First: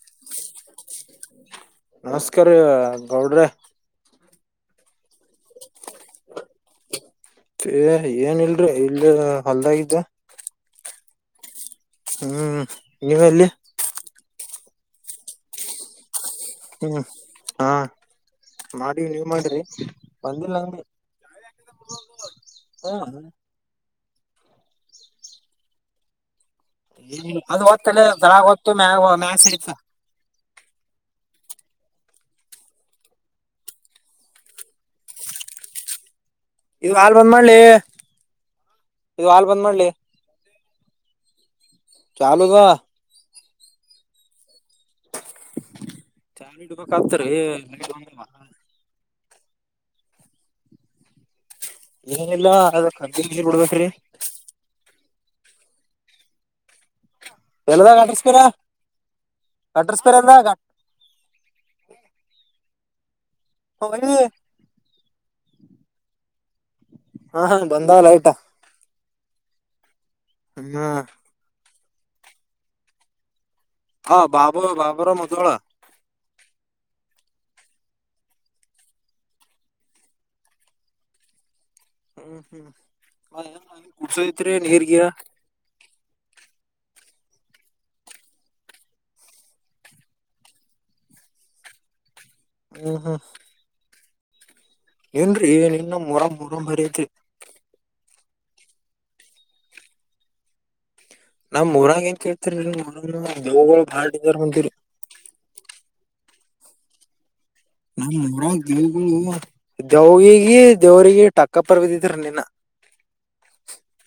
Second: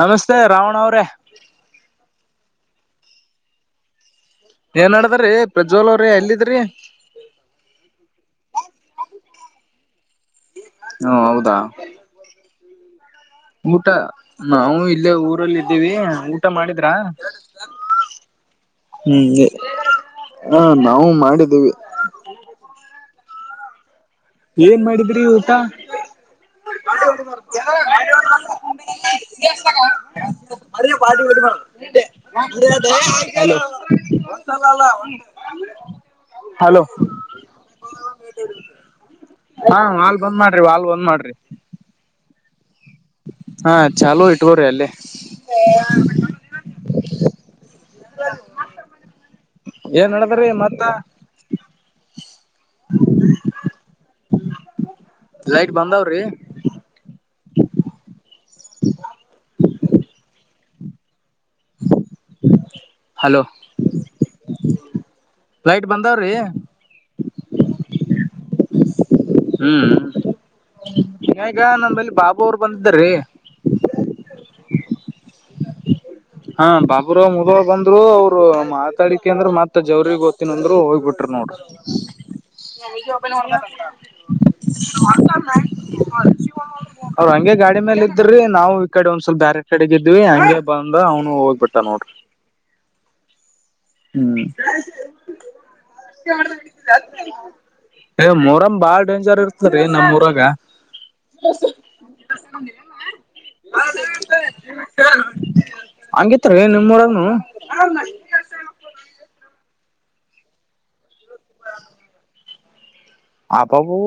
ನಮಸ್ತೆ ರಾವಣ ಅವ್ರೆ ನಮಸ್ಕಾರ ರೀ ಗೌಡ್ರ ಏನ ನಡದರಿ ಪ್ರಜ್ವಲ ಅವರೆ ಎಲ್ಲಿದ್ರಿ ಇಲ್ಲೇ ಹೊಲ್ದಾಗಿದ್ದ ಓ ಹೌದಾ ಹ್ಮ್ ನೀವೆಲ್ಲಿ ಊಟ ನಾವು ಇಲ್ಲೇ ಊರಲ್ಲಿ ಇದ್ದೀವಿ ಊಟ ಮಾಡಿದ್ರ ಹ್ಮ್ ಹಾ ಮಾಡಿ ನೀವ್ ಹ್ಮ್ ಮಾಡ್ರಿ ಬಂದಿಲ್ಲ ಹ ನಾವು ಮಾಡಿದ್ದೀವಿ ಹು ಹು ಏನ್ ಮಾಡಿದ್ರಿ ಊಟ [inaudible] ಅದು ಒತ್ತಲ್ಲ ತಳಗ ಹೊತ್ತು ಮ್ಯಾಗ ಮ್ಯಾಗ ಸಿಡಿತ ಅದ ಪಾರ್ಟಿ ಬಿಲ ಅಲ್ಲ ಉಂಟು [unintelligible] ಹ [inaudible] ಇದು ವಾಲ್ ಬಂದ್ ಮಾಡ್ ಲೇ ಹಾ ವಾಲ್ ಬಂದ್ ಮಾಡ್ರಿ ವಾಲ್ ಬಂದ್ ಮಾಡ್ರಿ ಚಾಲುದ ಹಾ ಚಾಲು ಇಟ್ಕೋರಿ ಅಲ್ಲೇ ಕತರಿ ಬಂದಲ್ವಾ ಏನ್ ನಡದರೀ ಮತ್ತ ಏನಿಲ್ಲ ಅದ ಕಡ್ಡಿ ನೀರ್ ಬಿಡ್ಬೇಕ್ರಿ ಲೈಟ್ ಬಂದ್ ಅವರಿ ಎಲ್ಲದಾಗ ಆಡಿಸಸ್ತೀರಾ [inaudible] ಕಟ್ರಸ್ ಪರಂದ ಹಲೋ ಹೌಲಿ ಲೈಟ್ ಬಂದಾವ್ರಿ ಹಾ ಹಾ ಬಂದಾವ ಲೈಟ್ ಹ್ಮ್ ಹ ಆಮೇಲೆ ಬಾಬು ಅವರು ಬಂದಿದ್ದ ರೀ ಹ ಬಾಬು ರ ಬಾಬುರಾ ಮಜುಳ ಹಾ ಬಾಬುರಾವ್ ಮುದಳ ಬಂದ್ರು ಅವ್ರು ಮಾತಾಡಿಕ ಅಂದ್ರ ಮತ್ತ ಜವ್ರಿಗೆ ಓತ್ತಿನ ಅಂದ್ರು ಹೋಗ್ಬಿಟರು ನೋಡ್ ಹ್ಮ್ ಹ್ಮ್ ಕುಡ್ಸೋದತ್ರಿ ನೀರ್ ಗಿರ ಮಚ [unintelligible] ಅವ್ರ್ ಹಂಗೆ ಗಾಡಿ ಮೇಲೆ ಇದ್ರೀ ನಾವು ಈ ಕಡೆ ಒಂದ್ಸವಲ್ ಬೇ ಕಡೆಗ ಇದ್ವಿ ಹಂಗೆ ಬ ಅಂದ ಅವ್ನು ಹೋಗ್ಬಿಟ್ಟ ನೋಡ್ರಿ ಹ ಹಾ ಹ್ಮ್ ಏನ್ರೀ ಇನ್ನ ಮುರ ಮುರಂ ಬಾರಿ ಐತ್ರಿ ಏ ಮೊಹರಂ ಬಾಳ್ ಡೇಂಜರ್ ಇರ್ತರಿ ನಮ್ ಊರಾಗ ನಮ್ ಮುರಂಗ ಎಂತ ಕೇಳ್ತರಿರಿ ಮುರಂಗ ದೇವುಗಳು ಬಾಳ್ ಡಜಾರ್ ಬಂತೀರಿ ಹಂಗಿತ್ ರೀ ನಿಮ್ಮ ಊರಾಗ ನು ನ ದವಿಗೆ ದೇವ್ರಿಗೆ ಟಕ್ಕ ಪರ್ವದಿದ್ರ ನೀನ್ನ ಹಬ್ಬಬು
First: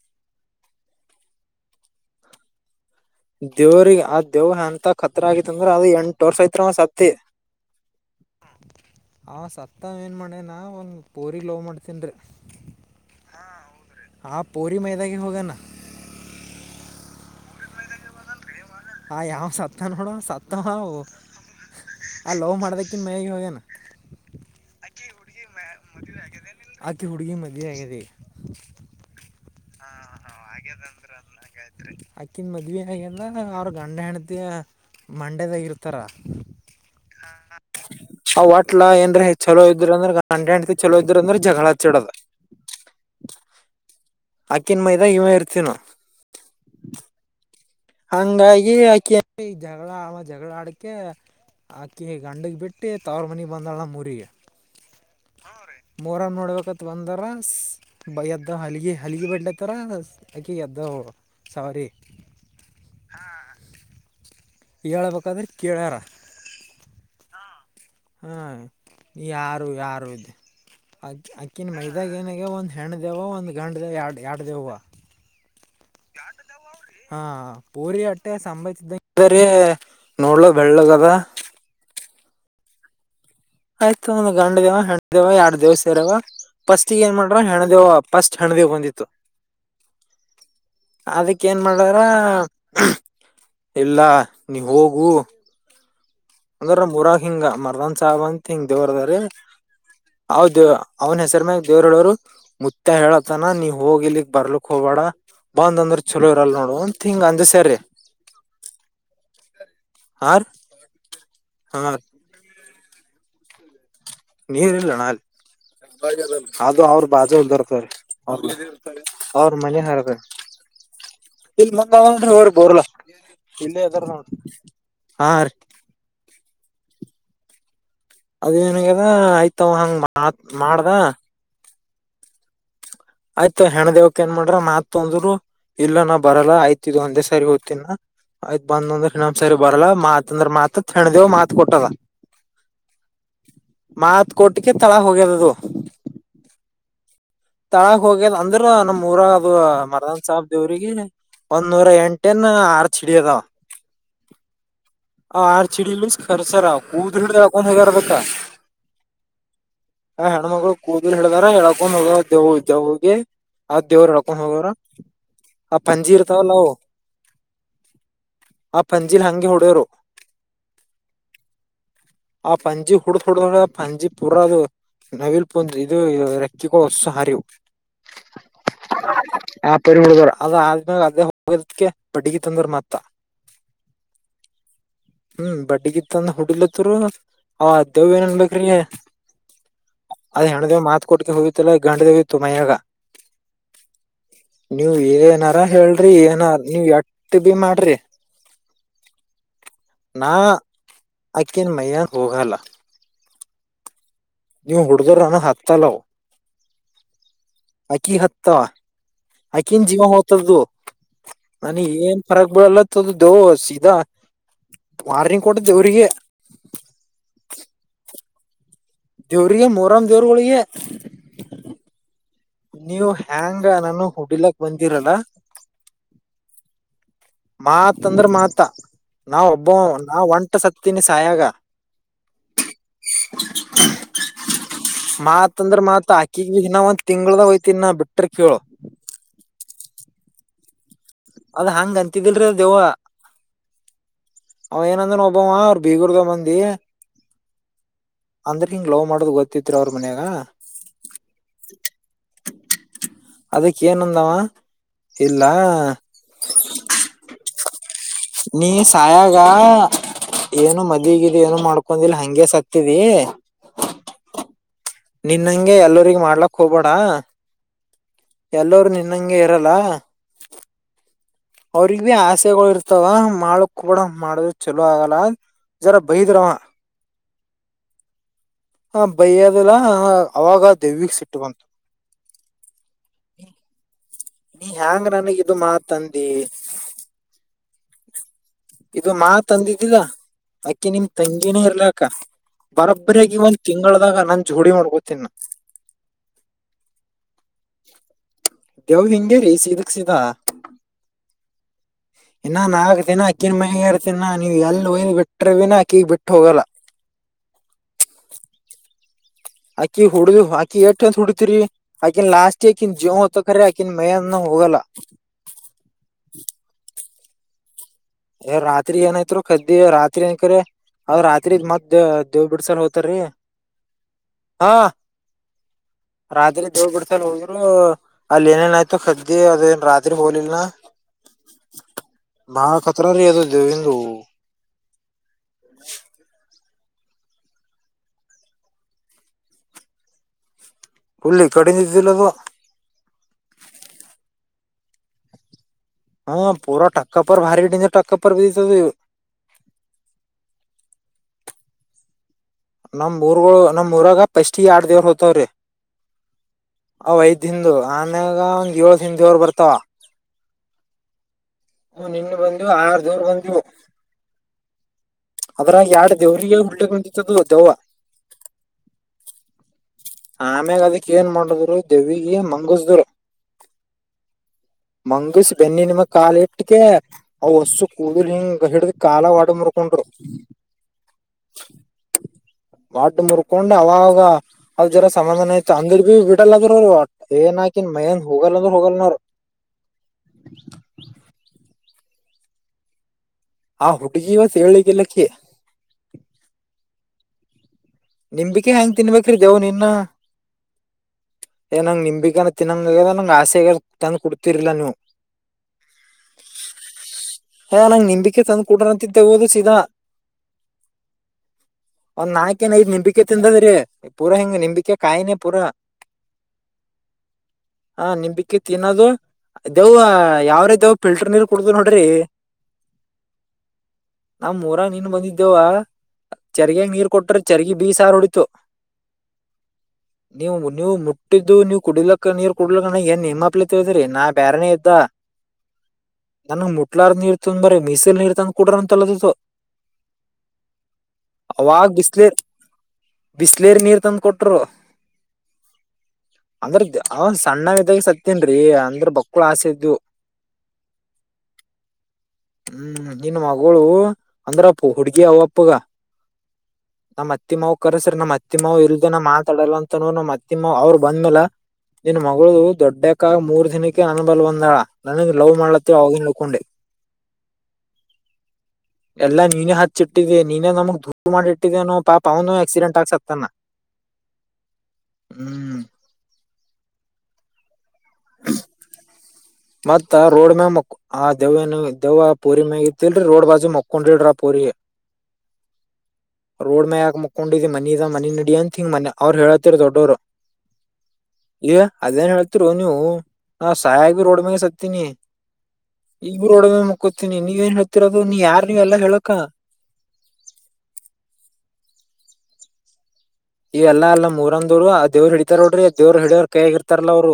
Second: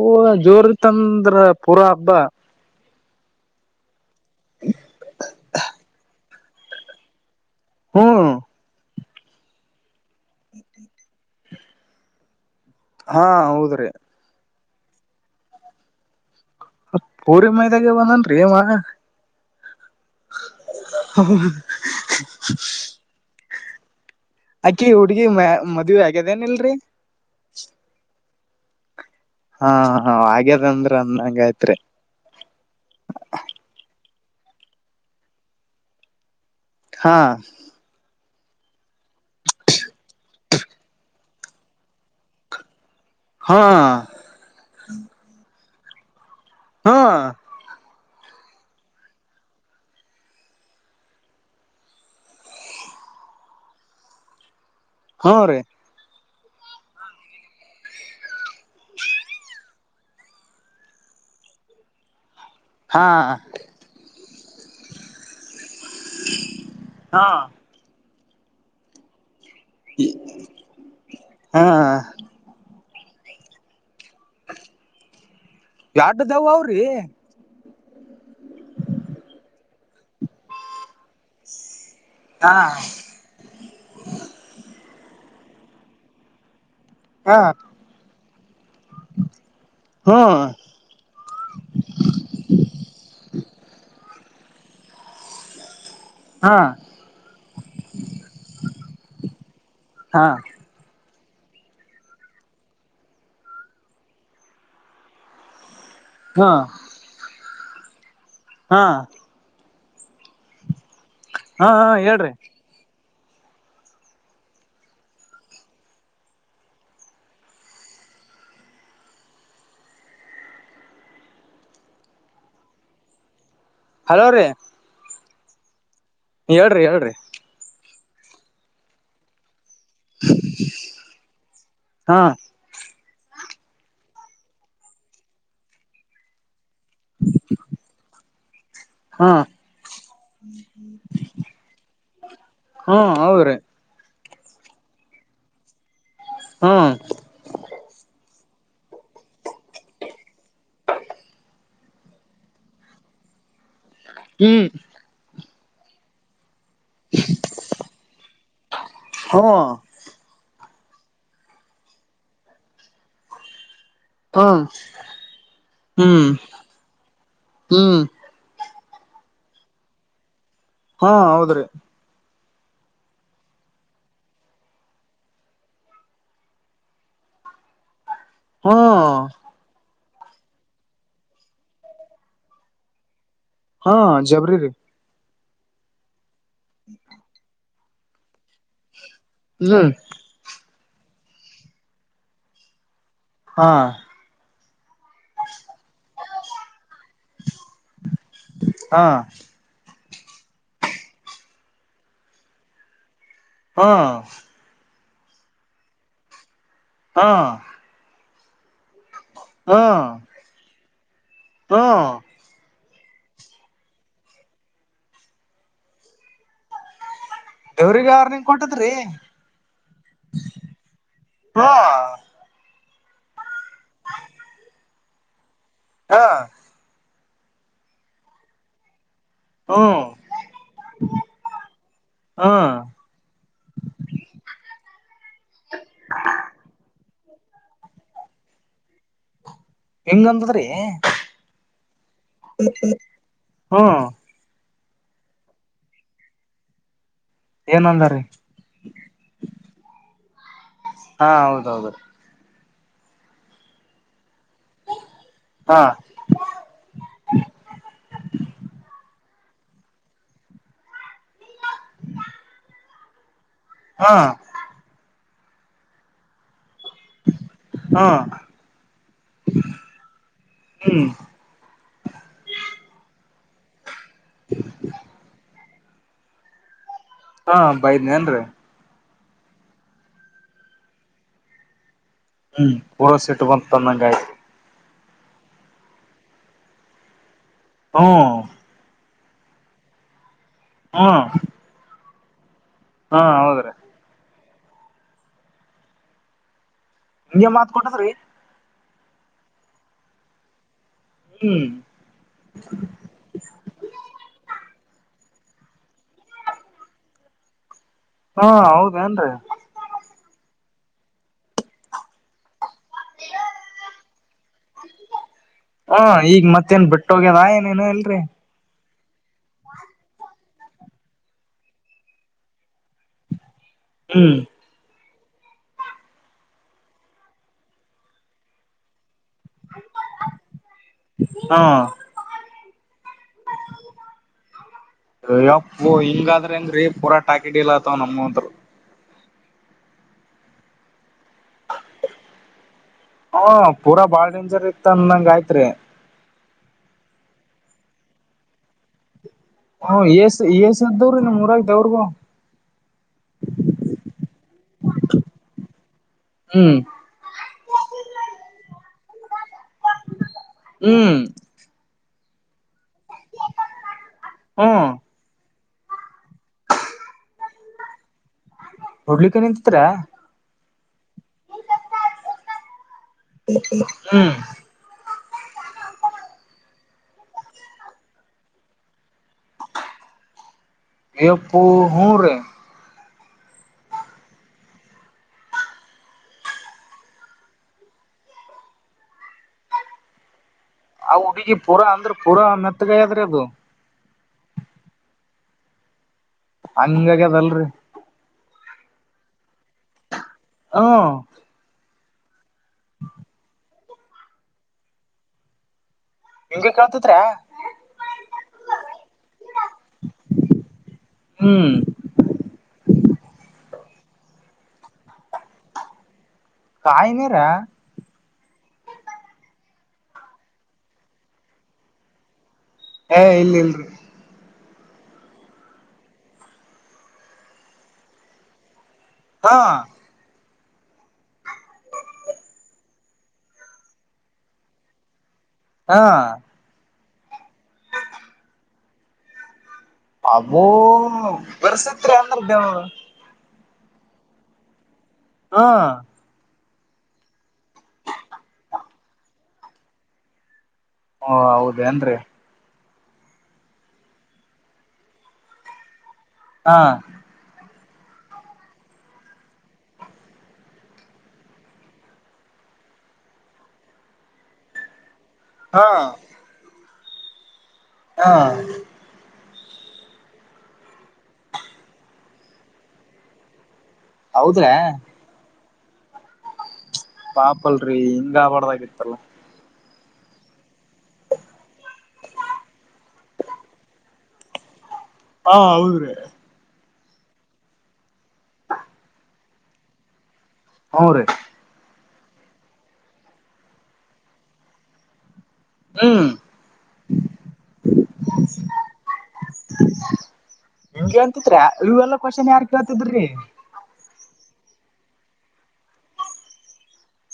ಜೋರ್ತ್ತಂದ್ರ ಪೂರಾ ಹಬ್ಬ ದೇವ್ರಿಗೆ ಆ ದೇವ್ ಎಂತ ಖತ್ರ ಆಗತಿ ಅಂದ್ರ ಅದ ಎಂಟ ವರ್ಷ ಐತ್ತ್ರ ಅವ ಸತಿ ಹ್ಮ್ ಆ ಸತ್ತ ವ ಏನ್ ಮಾಡ್ಯನಾ ಒನ್ ಪೋರಿ ಲವ್ ಮಾಡ್ತೀನ ರೀ ಹಾ ಹೌದ್ರಿ ಪೌರಿ ಮಜೆದ ಕ ಹೋಗೋಗನ್ನ ಪೂರಿ ಮೈದಾಗೆ ಬಂದನ ಆ ಯಾವ್ ಸತ್ತ ನೋಡು ಸತ್ತವು ಆ ಲೋವ್ ಮಾಡ್ದಕಿನ್ ಮೇಗ ಹೋಗ್ಯನ ಅಕ್ಕಿ ಹುಡುಗಿ [unintelligible] ಮದುವೆ ಆ ಹಕ್ಕಿ ಹುಡುಗೆ ಮದುವೆ ಆಗದೆ ಹಾ ಹಾಗ್ಯದಂದ್ರ ಅಂದಂಗಯ್ತ್ರಿ ಅಕ್ಕಿನ ಮದ್ವೆ ಆಗಲ್ಲ ಅವ್ರ ಗಂಡ ಹೆಂಡತಿ ಮಂಡ್ಯದಾಗಿ ಇರ್ತಾರ ಹಾ ಆ ವಟ್ಲಾ ಏನ್ರ ಚಲೋ ಇದ್ರ ಅಂದ್ರೆ ಗಂಡಂಡತಿ ಚಲೋ ಇದ್ರ ಅಂದ್ರೆ ಜಗಳ ಚಡದ ಹಾ ಅಕ್ಕಿನ ಮೈದ ಇವ ಇರ್ತಿನ ಹ್ಮ ಹಂಗಾಗಿ ಆಕಿ ಜಗಳ ಆ ಜಗಳ ಆಡಕ [inaudible] ಆಕಿ ಗಂಡಗೆ ಬಿಟ್ಟು ತವ್ರ ಮನೆಗೆ ಬಂದಳ ನ ಮುರಿ ಹಾ ರೆ ಮೊಹರಂ ನೋಡ್ಬೇಕತ್ ಬಂದಾರ ಎದ್ದ ಹಲಗೆ ಹಲಗೆ ಬಿಡ್ಲತ್ತಾರ ಅಕಿ ಎದ್ದ ಅವರ ಸಾರಿ ಹಾ ಎಯಳ ಬೇಕಾದ್ರ ಕೆಲ್ಯಾರ ಹಾ ಹಾ ಯಾರು ಯಾರು ಇ ಅಕ್ಕಿನ ಮೈದಾಗ ಏನಾಗ ಒಂದು ಹೆಣ್ಣಿದೆವ್ವ ಒಂದು ಗಂಡ ದೆವ್ವ ಎರಡು ಎಡಿದೆವು ಎಡ್ದವ ಅವ್ರಿ [unintelligible] ಹಾ ಪರಿ ಅಟ್ಟೆ ಸಂಭ ನೋಡ್ಲ ಬೆಳ್ಳಗ್ದ ಹಾ ಆಯ್ತು ಒಂದ ಗಂಡ ದೇವ ಹೆಣಂಡ ದೇವ ಯಾರ್ ದೇವ ಸೇರವ ಫಸ್ಟ್ ಏನ್ ಮಾಡ್ರ ಹೆಣದೇವ ಫಸ್ಟ್ ಹೆಣದೇವ ಬಂದಿತ್ತು ಹ್ಮ ಅದಕ್ಕ ಏನ್ ಮಾಡಾರ ಇಲ್ಲ ನೀವು ಹೋಗು ಹಾ ಅಂದ್ರ ಮೂರಕ ಹಿಂಗ ಮರ್ದನ್ ಸಬ ಅಂತ ಹಿಂಗ ದೇವ್ರದ್ರ ಹಾ ಹಾ ಅವ ದೇವ ಅವನ್ ಹೆಸರ ಮ್ಯಾಗ ದೇವ್ರಡವರು ಮುತ್ತ ಹೇಳತ್ತನ ನೀವ ಹೋಗಿ ಇಲಿಕ್ ಬರ್ಲಕ್ ಹೋಗಬೇಡ ಬಂದ್ ಅಂದ್ರೆ ಚಲೋ ಹಾ ಇರಲ್ಲ ನೋಡು ಹಿಂಗ್ ಅಂದ್ ಸೇರಿ ಹಾ ಆ ಹಾ ಹಾ ಹೇಳ್ರಿ ನೀರ್ ಇಲ್ಲ ನಾಲ ಅದು ಅವ್ರ ಬಾಜ ಬರ್ತವ್ರ ಅವ ಮನೆ ಹಾರದ ಇಲ್ ಮುಂದಂದ ಹ್ರ ಬುಲ ಇಲ್ಲಿದ ನ ಹಲೋ ರೀ ಹಾ ಹೇಳ್ರಿ ಹೇಳ್ರಿ ಅದೇನ್ಂಗ್ಯದ ಆಯ್ತವ ಹಂಗ್ತ್ ಮಾಡ್ದ ಹಾ ಆಯ್ತು ಹೆಣ ದೇವಕ್ ಏನ್ ಮಾಡ್ರ ಮತ್ ತುದ್ರು. ಇಲ್ಲ ನಾ ಬರಲ್ಲ ಆಯ್ತು ಒಂದೇ ಸಾರಿ ಹೋಗ್ತೀನ ನ ಆಯ್ತ. ಬಂದ ಅಂದ್ರೆ ಹಾ ಇನೊಂದು ಸರಿ ಬರಲ್ಲ ಮಾತ ಅಂದ್ರ ಮಾತ ಹೆಣ ದೇವ್ ಮಾತ್ ಕೊಟ್ಟದ. ಹ್ಮ ಹೌದ್ರೀ ಕೋಟ್ಗೆ ತಳ ಹೋಗಿರದು ಹಾ ತಳಾಗ ಹೋಗ್ಯದ್ ಅಂದ್ರ ನಮ್ ಊರ ಅದು ಮರ್ದನ್ ಸಾಬ್ ದೇವ್ರಿಗೆ ಒ ನೂರ ಎಂಟನ್ ಆರ್ ಚಿಡಿಯದಾವ ಹ್ಮ ಆ ಆರ್ ಚಿಡಿಲ್ಲಿ ಕರ್ಸರಾವ ಊದ್ರಿಡ ಯಾಕೊಂದ್ ಹೋಗರ್ಬೇಕಾ ಹ್ಮ್ ಹ ಹೆಣ್ಮಳ ಕೂದಲು ಹೇಳ್ದಾರ ಎಳಕೊಂಡ್ ಹೋಗವು ದೇವು ದವಗೆ ಅದ್ ದೇವ್ರ ಹ್ಮ ಅಪನವರ ಆ ಹ್ಮ್ ಪಂಜಿ ಹ್ಮ್ ಇರ್ತಾವಲ್ಲ ಅವು. ಹ್ಮ್ ಆ ಫಂಜಿನಾ ಹಂಗೆ ಹೊಡ್ಯೋರು. ಹಾ ಹೌದ್ರಿ. ಆ ಪಂಜಿ ಹುಡ್ದ ಹುಡದ ಪಂಜಿ ಪುರ ಅದು. ನವಿಲ್ ಪೊ ಇದು ರೆಕ್ಕಗೋ ಹೊಸ ಹರಿವು. ಹ್ಮ ರೆಡಿ [unintelligible] ಅಲ್ಲೀಕೆ ಅದೇ ಹೋಗದಕ ಬಡ್ಗಿ ತಂದ್ರ ಮತ್ತ. ಹಾ ಜಬರಿ ರಿ ಹ್ಮ್ ಬಡ್ಡಿಗಿತ್ತಂದ ಹುಡಿಲತ್ತರು ಆ ಅ ದೇವು ಏನನ್ಬೇಕು. ರೇ ಹ್ಮ್ ಅದ್ ಹೆಣ್ದೇವ ಮಾತ್ ಕೊಟ್ಕ ಹೋಗಿತ್ತಲ್ಲ ಗಂಡ್ದೇವಿತ್ತು ಮಯ್ಯಾಗ. ಹಾ ನೀವ ಏನಾರ ಹೇಳ್ರಿ ಏನ ನೀವ್ ಎಟ್ಟ ಬಿ ಮಾಡ್ರಿ. ಹಾ ನಾ ಅಕ್ಕಿನ ಮೈಯ್ಯನ್ ಹೋಗಲ್ಲ. ಹಾ ನೀವು ಹುಡ್ರ್ ಅನ ಹಾತಾ ಲಹು. ಹಾ ತ್ತ ಹಾ ಆಕನ್ ಜೀವ ಹ್ಮ ಹೋಗ್ತದ್ದು ನಾನ ಏನ್ ಫರಕ್ ಬಿಡಲ್ಲ. ತು ದೋ ಸೀದಾ ವಾರ್ನಿಂಗ್ ಕೊಟ್ಟ್ದವ್ರಿಗೆ. ದವ್ರಿಗೆ ಅವಾರ್ ನಿಂ ಕೊಂಡು. ರೀ ದೇವ್ರಿಗೆ ಮೊರಂ ದೇವ್ರಗಳಿಗೆ ಲೋ ನೀವು ಹೆ್ಯಾಂಗ ನಾನು ಹುಡಿಲಕ್ ಬಂದೀರಲ್ಲ. ಹಾ ಮಾತ್ ಅಂದ್ರೆ ಮಾತ ನಾವ್ ಒಬ್ಬ ಹ್ಮ್ ನಾವ ಒಂಟ ಸತ್ತಿನಿ ಸಾಯಾಗ ಹ್ಮ್ [unintelligible] ಮಾತ್ ಅಂದ್ರ ಮಾತ್ ಆಕಿಗ್ ಬಿ ನಾವಂತ ತಿಂಳದ ಓಯ್ ತಿ ನ ಬಿಟ್ರ ಕೇಳೋ. ಏನಂದ್ರೆ ಅಲ್ಲ ಹಂಗ ಅಂತಿದ್ದಿಲ್ರಿ ದೇವ. ಹ್ಮ್ ಅವ ಏನಂದ್ರ ಒಬ್ಬಮ್ಮ ಅವ್ರ ಬೀಗೂರ್ದ ಬಂದಿ. ಏನಂದಾರೀ ಅಂದ್ರ ಹಿಂಗ ಲವ್ ಮಾಡೋದ ಗೊತ್ತಿತ್ರಿ ಅವ್ರ ಮನ್ಯಾಗ. ಹಾ ಹೌದೌದು ಅದಕ್ಕೆ ಏನುಂದಾವ ಇಲ್ಲ. ಹಾ ನೀ ಸಾಯಾಗ ಏನು ಮದಗಿದ ಏನು ಮಾಡ್ಕೊಂಡಿಲ್ಲ ಹಂಗಗೆ ಸತ್ತಿದಿ. ಹಾ ನಿನ್ಂಗೆ ಎಲ್ಲರಿಗ ಮಾಡ್ಲಕ್ ಹೋಗ್ಬೋಡ ಹಾ ಎಲ್ಲರುೂ ನಿನ್ನಂಗೆ ಇರಲ್ಲ. ಹ್ಮ್ ಅವ್ರಗ್ ಭೀ ಆಸೆಗಳು ಇರ್ತಾವ ಮಾಡಕ್ ಕೂಡ ಮಾಡದು ಚಲೋ ಆಗಲ್ಲ. ಜರಾ ಬಹದ ರ ಹಾ ಬೈದ್ನಿ ಏನ್ರರಿ ಹ ಬೈಯ್ಯದಲ್ಲ ಅವಾಗ ದೆವ್ವಗ್ ಸಿಟ್ಟ ಬಂತು ಹ್ಮ್ ಪೂರಸಟ್ ಬಂತ ನಂಗಗೆ ಆಯ್ತು. ಹೆಯಾಂಗ ನನಗ ಇದು ಮಾತ್ಂದಿ ಹ್ಮ ಇದು ಮಾ ತಂದಿದ್ದಿಲ್ಲ ಅಕೆ ನಿಮ್ ಹ್ಮ್ ತಂಗಿನೇ ಇರ್ಲ ಅಕ್ಕ. ಹಾ ಬರೊಬ್ಬರಿಗಿ ಇ ಒಂದ್ ಹೌದ್ರಿ ತಿಂಗಳದಾಗ ನಾನ್ ಜೋಡಿ ಮಾಡ್ಕೊತೀನ್. ನಿಗೆ ಮಾತ್ ಕೊಟದ್ರೀ. ದವ್ ಹಿಂಗೇರಿ ಸೀದಕ್ ಸೀದಾ. ಹ್ಮ್ ಇನ್ನ ನಾತಿನ ಅಕ್ಕಿನ ಮೈ ಇರ್ತೀನ ನೀವ್ ಎಲ್ಲ ನ್ ಬಿಟ್ರವಿನ ಆಕೆ ಈಗ್ ಬಿಟ್ಟು ಹೋಗಲ್ಲ. ಹಾ ಹೌದೇಏನ್ರಿ ಆಕಿ ಹುಡ ಹಾಕಿ ಏತ್ ಹುಡತತಿರಿ ಆಕಿನ್ ಲಾಸ್ಟ್ ಕನ್ ಜತರಕನ್ ಮ ಹೋಗಲ್ಲ ಹೋಗ್ಯದಾ ಏನು ಎಲ್ಲಿ ಯ ರಾತ್ ರಾತ್ರಿ ಏನಯತ್ರು ಕದ್ದಿ ರಾತ್ರಿ ನಕ ಅದ್ ರಾತ್ರಿ ಇದ್ ಮತ್ ದೇವ ಬಿಡ್ಸಲ್ ಹೋತಾರೀ ಹ್ಮ್ ಹಾ ರಾತ್ರಿ ದೋಡ್ ಬಿಡ್ಸಲ್ ಹೋದ್ರು ಅಲ್ಲಿ ಏನೇನಯ್ತು ಕದ ಇ ಅದ ರತ್ರಿ ಬಲಿಲ್ಲ ನ ಮ ಅ ಯಪ್ಪೋ ಹಿಂಗಾದ್ರೆ ಹೆಂಗ ರೇ ಪೂರ ಟಾಕಿ ಲ್ ಆತವ ನಮ್ ಅಂರು ಫುಲ್ ಈ ಕಡಿಂದ ಇದ್ದಿಲ್ಲ ಅದು ಹ ಪೂರಾ ಬಾಳ್ ಡೇಂಜರ್ ಇತ್ತ ಅಂದಂಗ ಆಯ್ತ್ರ ಹಾ ಪೂರ ಟಕಪರ್ ಬಾರಿ ಟಕಪರ್ ಹ್ ಎಸ್ ಎಷ್ಟ ಅದವ್ರಿ ನ ಮೂರಾಗ್ದವ್ರಗೂ ನಮ್ ಊರ್ ನಮ್ ಊರಾಗ ಪಸ್ಟಿ ಆರ್ ದೇವ್ರ ಹತವ್ರಿ ಹ್ಮ್ ಅವಐದ ಹಿಂದಂದು ಆಮ್ಯಾಗ ಒಂದ್ ಏಳ್ ಹಿಂದವರ್ ಬರ್ತಾವ ಹ್ಮ್ ಹ ನಿನ್ನ ಬಂದವು ಆರ್ ದವರ್ ಬಂದವು ಹ್ಮ ಅದ್ರಾಗ ಎರಡು ದೇವ್ರರಿಗೆ ಉಟಕ್ಕೆ ಬಂದಿತ್ತದದು ದೇವ ಹಡ್ಲಿಕ್ಕೆ ನಿಂತತ್ರ ಆಮ್ಯಾಗ ಅದಕ್ ಏನ್ ಮಾಡುದ್ರು ದೇವಿಗೆ ಮಂಗಸ್ದರು ಹ್ಮ್ ಮಂಗಸ ಬೆನ್ನಿ ನಿಮ ಕಾಲ ಇಟ್ಟಕ ಅವ್ ಹೊಸ್ಸು ಕೂದಲು ಹಿಂಗ ಹಿಡಿದ ಕಾಲ ಒಡ ಮರ್ಕೊಂಡರು ಪ್ಪು ಹರೆ ವಾಡ್ ಮುರ್ಕೊಂಡ್ ಅವಾಗ ಅದ ಜರ ಸಮಾಧಾನ ಐತ ಅಂದಿಡ್ ಭೀ ಬಿಡಲ್ಲದ್ರ ಅವರು ಏನ್ ಹಾಕನ್ ಮೈನ್ ಹೋಗಲ್ಲ ಅಂದ್ರರು ಹೋಗಲ್ಲನ ಅವರು ಆ ಹುಡುಗಿ ಪೂರಾ ಅಂದ್ರೆ ಪೂರಾ ಮೆತ್ತಗಾಯದ್ರೆ ಅದು ಹಾ ಹುಡ್ಗಿವಸ್ ಏಳ್ಕಲ್ಲಕ್ಕ ಹಂಗಗ್ಯದಲ್ರರಿ ನಿಂಬಿಕೆ ಹೆಂಗ್ ತಿನ್ಬೇಕ್ರಿ ದವು ನಿ ಇನ್ನ ಹ ಬಗನ ತಿನ್ನಂಗ ನಂಗೆ ಆಸೆಗ ತಂದು ಕೊಡ್ತಿರ್ಲಿಲ್ಲ ನೀವು ಎಂಗ ಕತ ಹಾ ನಂ ನಿಂಬಿಕೆ ತಂದ್ ಕುಡಾರ ಅಂತಿದ್ದೆ ಓದು ಸದಾ ಹ್ಮ್ ನಿಂಬಿಕೆ ತಿಂದದ್ರೀ ಪೂರಾ ಹಿಂಗ ನಿಂಬಿಕೆ ಕಾಯಿನೇ ಪೂರಾ ಕಾಯಿನರ ಆ ನಿಂಬಿಕೆ ತಿನ್ನೋದು ದೇವು ಯಾವ್ರ ದವು ಫಿಲ್ಟರ್ ನೀರ್ ಕುಡುದು ನೋಡ್ರಿ ಹಾ ಇಲ್ ಇಲ್ರಿ ನಮ್ ಮೂರಾಗ ನೀನು ಬಂದಿದ್ದೇವ ಚರ್ಗ್ಯಾಗ ನೀರ್ ಕೊಟ್ರ ಚರ್ಗಿ ಬೀ ಸಾರ ಹೊಡಿತು ಹಾ ನೀವು ನೀವು ಮುಟ್ಟಿದ್ದು ನೀವವು ಕುಡಿಲಕ್ಕ ನೀರ್ ಕುಡ್ಲಕ್ಕಣ ಏನ್ ನಿಮ್ಮಪ್ಲಿ ತಿಳಿದ್ರರಿ ನಾ ಬೇರನೇ ಇದ್ದ ಹಾ ಕಟ್ಲಾರ್ ನೀರ್ ತಂದ ಬ್ರ ಮೀಸಲ್ ನೀರ್ ತಂದ್ ಕುಡ್ರ ಅಂತ ಅಲು ಅಬೋ ಬೆರೆಸ ಎತ್ರ ಅ್ದ ಬಿಸಲೇರಿ ನೀರ್ ತಂದು ಕೊಟ್ರು ಹಾ ಅಂದ್ರ ಅವ ಸಣ್ಣಿದಾಗ ಸತ್ತನ್ರೀ ಅಂದ್ರ ಬಕ್ಳ ಆಸೆ ಇದವು ಹಓ ಹೌದ ಅಏನ್ ರಿ ಹ್ಮ್ ನಿನ್ ಮಗಳು ಅಂದ್ರ ಅಪ್ಪು ಹುಡ್ಗಿ ಅವಪ್ಪಗ ಹಾ ನಮ್ಮ್ ಅತ್ತಿ ಮಾವ ಕರಸ್ರ ನಮ್ಮ ಅತ್ತಿ ಮಾವ ಇಲ್ದನ ಮಾತಾಡಲ್ಲ ಅಂತೋ ನಮ್ಮ್ ಅತ್ತಿ ಮಾವ ಅವರು ಬಂದ್ಮಲ ನಿನ್ ಮಗಳ ದೊಡ್ಡಕ್ಕಾಗ ಮೂರ್ ದಿನಕ್ಕೆ ನನ್ ಬಲ್ ಬಂದಾಳ ನನ ಲವ್ ಹಾ ಮಾಡ್ಲತ್ತವ ಅವವಾಗಿನ್ ನಕೊಂಡೆ ಹಾ ಎಲ್ಲಾ ನೀನೇ ಹಚ್ಚಿಟ್ಟಿದ್ದಿದೆ ನೀನೆೇ ನಮಗ್ ದೂರು ಮಾಡಿಟ್ಟಿದೆ ಅನೋ ಪಾಪ ಅವನು ಆಕ್ಸಿಡೆಂಟ್ ಆಕ್ಸತ್ತನ ಹೌದ್ರಾ ಪಾಪಲ್ರರಿ ಹಿಂಗ ಆಬಾರ್ದಾಗಿತ್ತಲ್ಲ ಮತ್ತ ರೋಡ್ ಮ್ಯಾಗ ಮಕ್ ಆ ದೆವ್ವ ದೆವ್ವ ಪೂರಿ ಮ್ಯಾಗ ಇತಿಲ್ರರಿ ರೋಡ್ ಬಾಜಿ ಮಕ್ಕೊಂಡ್ರಿಡ್ರ ಪೂರಿ ಹ ಹಾ ಹೌದ್ರಿ ರೋಡ್ ಮಾಕ್ ಮುಕ್ಕಕೊಂಡಿದಿ ಮ ಇದ ಮನಿ ನಡಡಿ ಅನ್ಥಿಂಗ ಮನೆ ಅವ್ರು ಹೇಳಳ್ತ್ತತಿರ್ ದೊಡ್ಡೋರು ಹ್ಮ ರೀ ಏ ಅದೇನ್ ಹೇಳ್ತಿರು ನೀವು ನಾ ಸಾಯಾಗಿ ರೋಡ್ಗ ಸತ್ತೀನಿ ಹ್ಮ್ ಈಗರು ಒಡ ಮುಕ್ಕೊತೀನಿ ನೀವ ಏನ್ ಹೇಳ್ತಿೀರೋದು ನೀ ಯಾರ್ ನೀ ಎಲ್ಲಾ ಹೇಳಕ ಹಂಗಗೆೇಂತತ್ ಇವೆಲ್ಲ ಕ್ವನ್ ಯಾರ್ ಕೇಳ್ತಿದ್ರಿ ಇವೆಲ್ಲ ಎಲ್ಲಾ ಮೂರಂದ ದೋರು ದೇವರು ಹಿಡಿತಾರ ನೋಡ್ರಿ ದೇವ್ ಹಿಡಿಯವ ಕೈ ಆಗ ಇರ್ತಾರಲ್ಲ ಅವರು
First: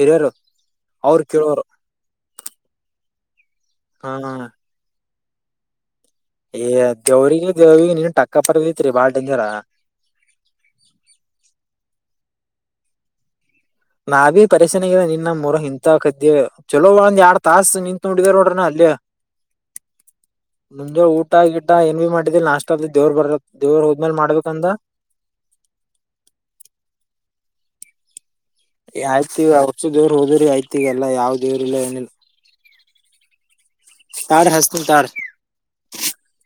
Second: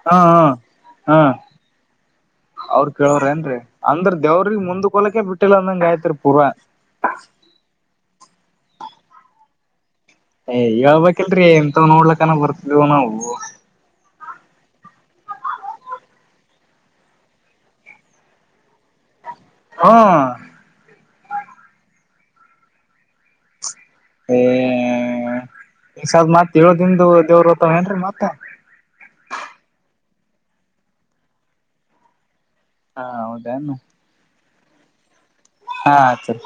ಹಿರಿಯಾರ ಅವರು ಕೇಳೋರು ಅವ್ರರು ಕೇಳವ್ರ ಏನ್ರೀ ಅಂದ್ರ ಹಾ. ದೇವ್ರಿಗ್ ಮುಂದ್ ಕೊಲಕೆ ಬಿಟ್ಟಿಲ್ಲ ಅಂದಂಗ ಆಯ್ತ್ರಿ ಪೂರಾ ಏ ದೇವ್ರಿಗೆ ದೇವ್ರಿಗೆ ನೀನ್ ಟಕ್ಕ ಪರ್ದತ್ರಿ ಬಾಳ್ ದಿಂದರ ಏ್ ಇವಾಗ್ಬೇಕಕ್ಲ್ರಿ ಎಂತ ನೋಡ್ಲಕ್ಕನ ಬರ್ತವು ನಾವು ನಾವೀ ಪರಿಸಶನಗಲ್ಲ ನಿನ್ನ ಮೂರ ಇಂತಕದ್ದಿ ಚಲೋ ಒಂದ್ ಎರಡ್ ತಾಸ ನಿಂತುೊಂಡಿದ ನೋಡ್ರನ ಅಲ್ಲಿ ಹಾ ಗ ಗಿಟ ಏನ್ ಮಾಡಿದ್ದಿದೆ ಲಾಸ್ಟ್ ಆದ ದೇವರ್ ಬರತ್ತತ್ ಏ ಈಸ ಮತ್ ಏಳ ದನ್ ದೇವ್ರ ಹತಾವ ಏನ್ರಿ ಮತ್ತ ಆಯ್ತಿ ಈಗ ಅವಷ್ಟು ದೇವರ್ ಹೋದ್ರಿ ಆಯ್ತಿ ಈ ಎಲ್ಲ ಯಾವ್ ದೇವರ್ಲ್ಲ ಏನಿಲ್ಲ ಹಾ ಹೌದನ್ನು [inaudible] ಸರಿ